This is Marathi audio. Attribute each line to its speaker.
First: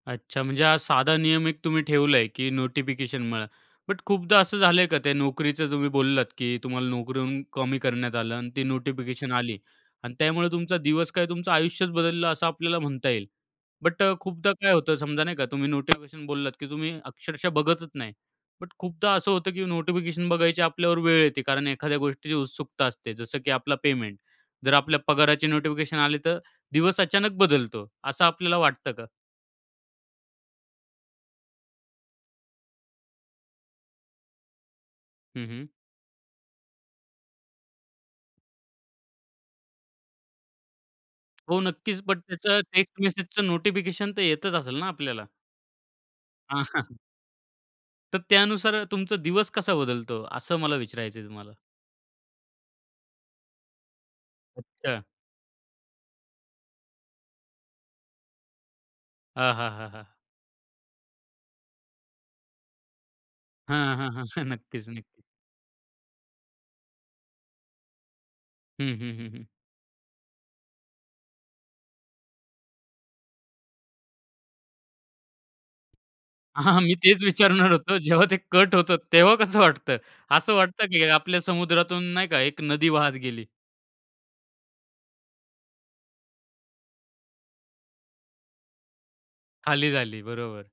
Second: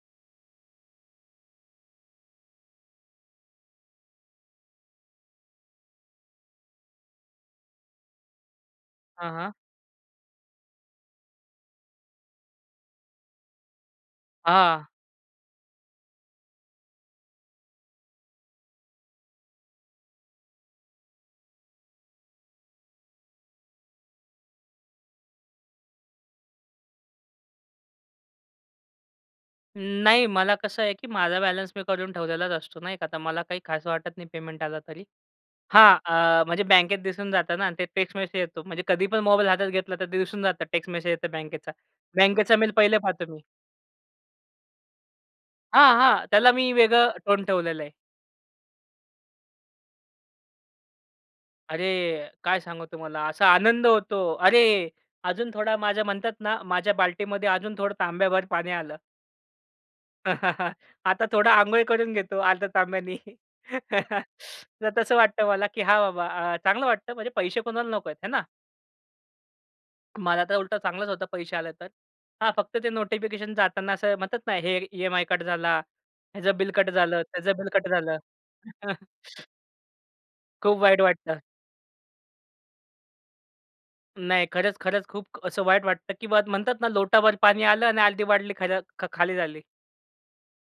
Speaker 1: अच्छा म्हणजे हा साधा नियम एक तुम्ही ठेवला आहे की नोटिफिकेशन म्हणा. बट खूपदा असं झालं आहे का त्या नोकरीचं तुम्ही बोललात की तुम्हाला नोकरीहून कमी करण्यात आलं आणि ती
Speaker 2: हां,
Speaker 1: नोटिफिकेशन
Speaker 2: हां.
Speaker 1: आली आणि त्यामुळे तुमचा दिवस काय तुमचं आयुष्यच बदललं असं आपल्याला म्हणता येईल. बट अ, खूपदा काय
Speaker 2: हां.
Speaker 1: होतं समजा नाही का तुम्ही नोटिफिकेशन बोललात की तुम्ही अक्षरशः बघतच नाही. बट खूपदा असं होतं की नोटिफिकेशन बघायची आपल्यावर वेळ येते कारण एखाद्या गोष्टीची उत्सुकता असते, जसं की आपला पेमेंट. जर आपल्या पगाराची नोटिफिकेशन आली तर दिवस अचानक बदलतो. असं आपल्याला वाटतं का?
Speaker 2: अं, नाही मला कसं आहे की माझा बॅलन्स मी करून ठेवलेलाच असतो नाही का. तर मला काही खास वाटत नाही पेमेंट आला तरी.
Speaker 1: हं, हं.
Speaker 2: हां अ, म्हणजे बँकेत दिसून जातं ना ते टेक्स्ट मेसेज येतो. म्हणजे कधी पण मोबाईल हातात घेतला तर ते दिसून जातं. टेक्स्ट मेसेज येतो
Speaker 1: हो.
Speaker 2: बँकेचा.
Speaker 1: नक्कीच बट
Speaker 2: बँकेचा
Speaker 1: त्याचं
Speaker 2: मेल पहिले
Speaker 1: टेक्स्ट
Speaker 2: पाहतो मी.
Speaker 1: मेसेजचं नोटिफिकेशन तर येतच असेल ना आपल्याला?
Speaker 2: हां, हां. त्याला मी
Speaker 1: हां.
Speaker 2: वेगळं टोन ठेवलेलं आहे.
Speaker 1: तर त्यानुसार तुमचा दिवस कसा बदलतो? असं मला विचारायचं आहे तुम्हाला.
Speaker 2: अरे! काय सांगू तुम्हाला असा आनंद होतो. अरे!
Speaker 1: अच्छा.
Speaker 2: अजून थोडा माझ्या म्हणतात ना माझ्या बाल्टीमध्ये अजून थोडं तांब्याभर पाणी आलं.
Speaker 1: हां, हां, हां, हां.
Speaker 2: आता थोडा अंघोळ करून घेतो अर्धा तांब्यानी.
Speaker 1: हां, हां, हां. नक्कीच,
Speaker 2: तर तसं
Speaker 1: नक्कीच.
Speaker 2: वाटतं मला की हां बाबा अ, चांगलं वाटतं. म्हणजे पैसे कोणाला नको आहेत, है ना?
Speaker 1: हं, हं, हं, हं.
Speaker 2: मला तर उलटं चांगलाच होता पैसे आले तर. हां फक्त ते नोटिफिकेशन जाताना असं म्हणतात ना हे एक ईएमआय कट झाला, ह्याचं बिल
Speaker 1: हां, हां.
Speaker 2: कट
Speaker 1: मी
Speaker 2: झालं,
Speaker 1: तेच
Speaker 2: त्याचं बिल
Speaker 1: विचारणार
Speaker 2: कट
Speaker 1: होतो.
Speaker 2: झालं.
Speaker 1: जेव्हा ते कट होतं तेव्हा कसं वाटतं? असं
Speaker 2: खूप
Speaker 1: वाटतं
Speaker 2: वाईट
Speaker 1: की आपल्या
Speaker 2: वाटतं.
Speaker 1: समुद्रातून नाही का एक नदी वाहात गेली.
Speaker 2: नाही खरंच, खरंच खूप असं वाईट वाटतं की बा म्हणतात ना लोटाभर पाणी आलं आणि अगदी बादली खरं ख खाली झाली.
Speaker 1: खाली झाली. बरोबर.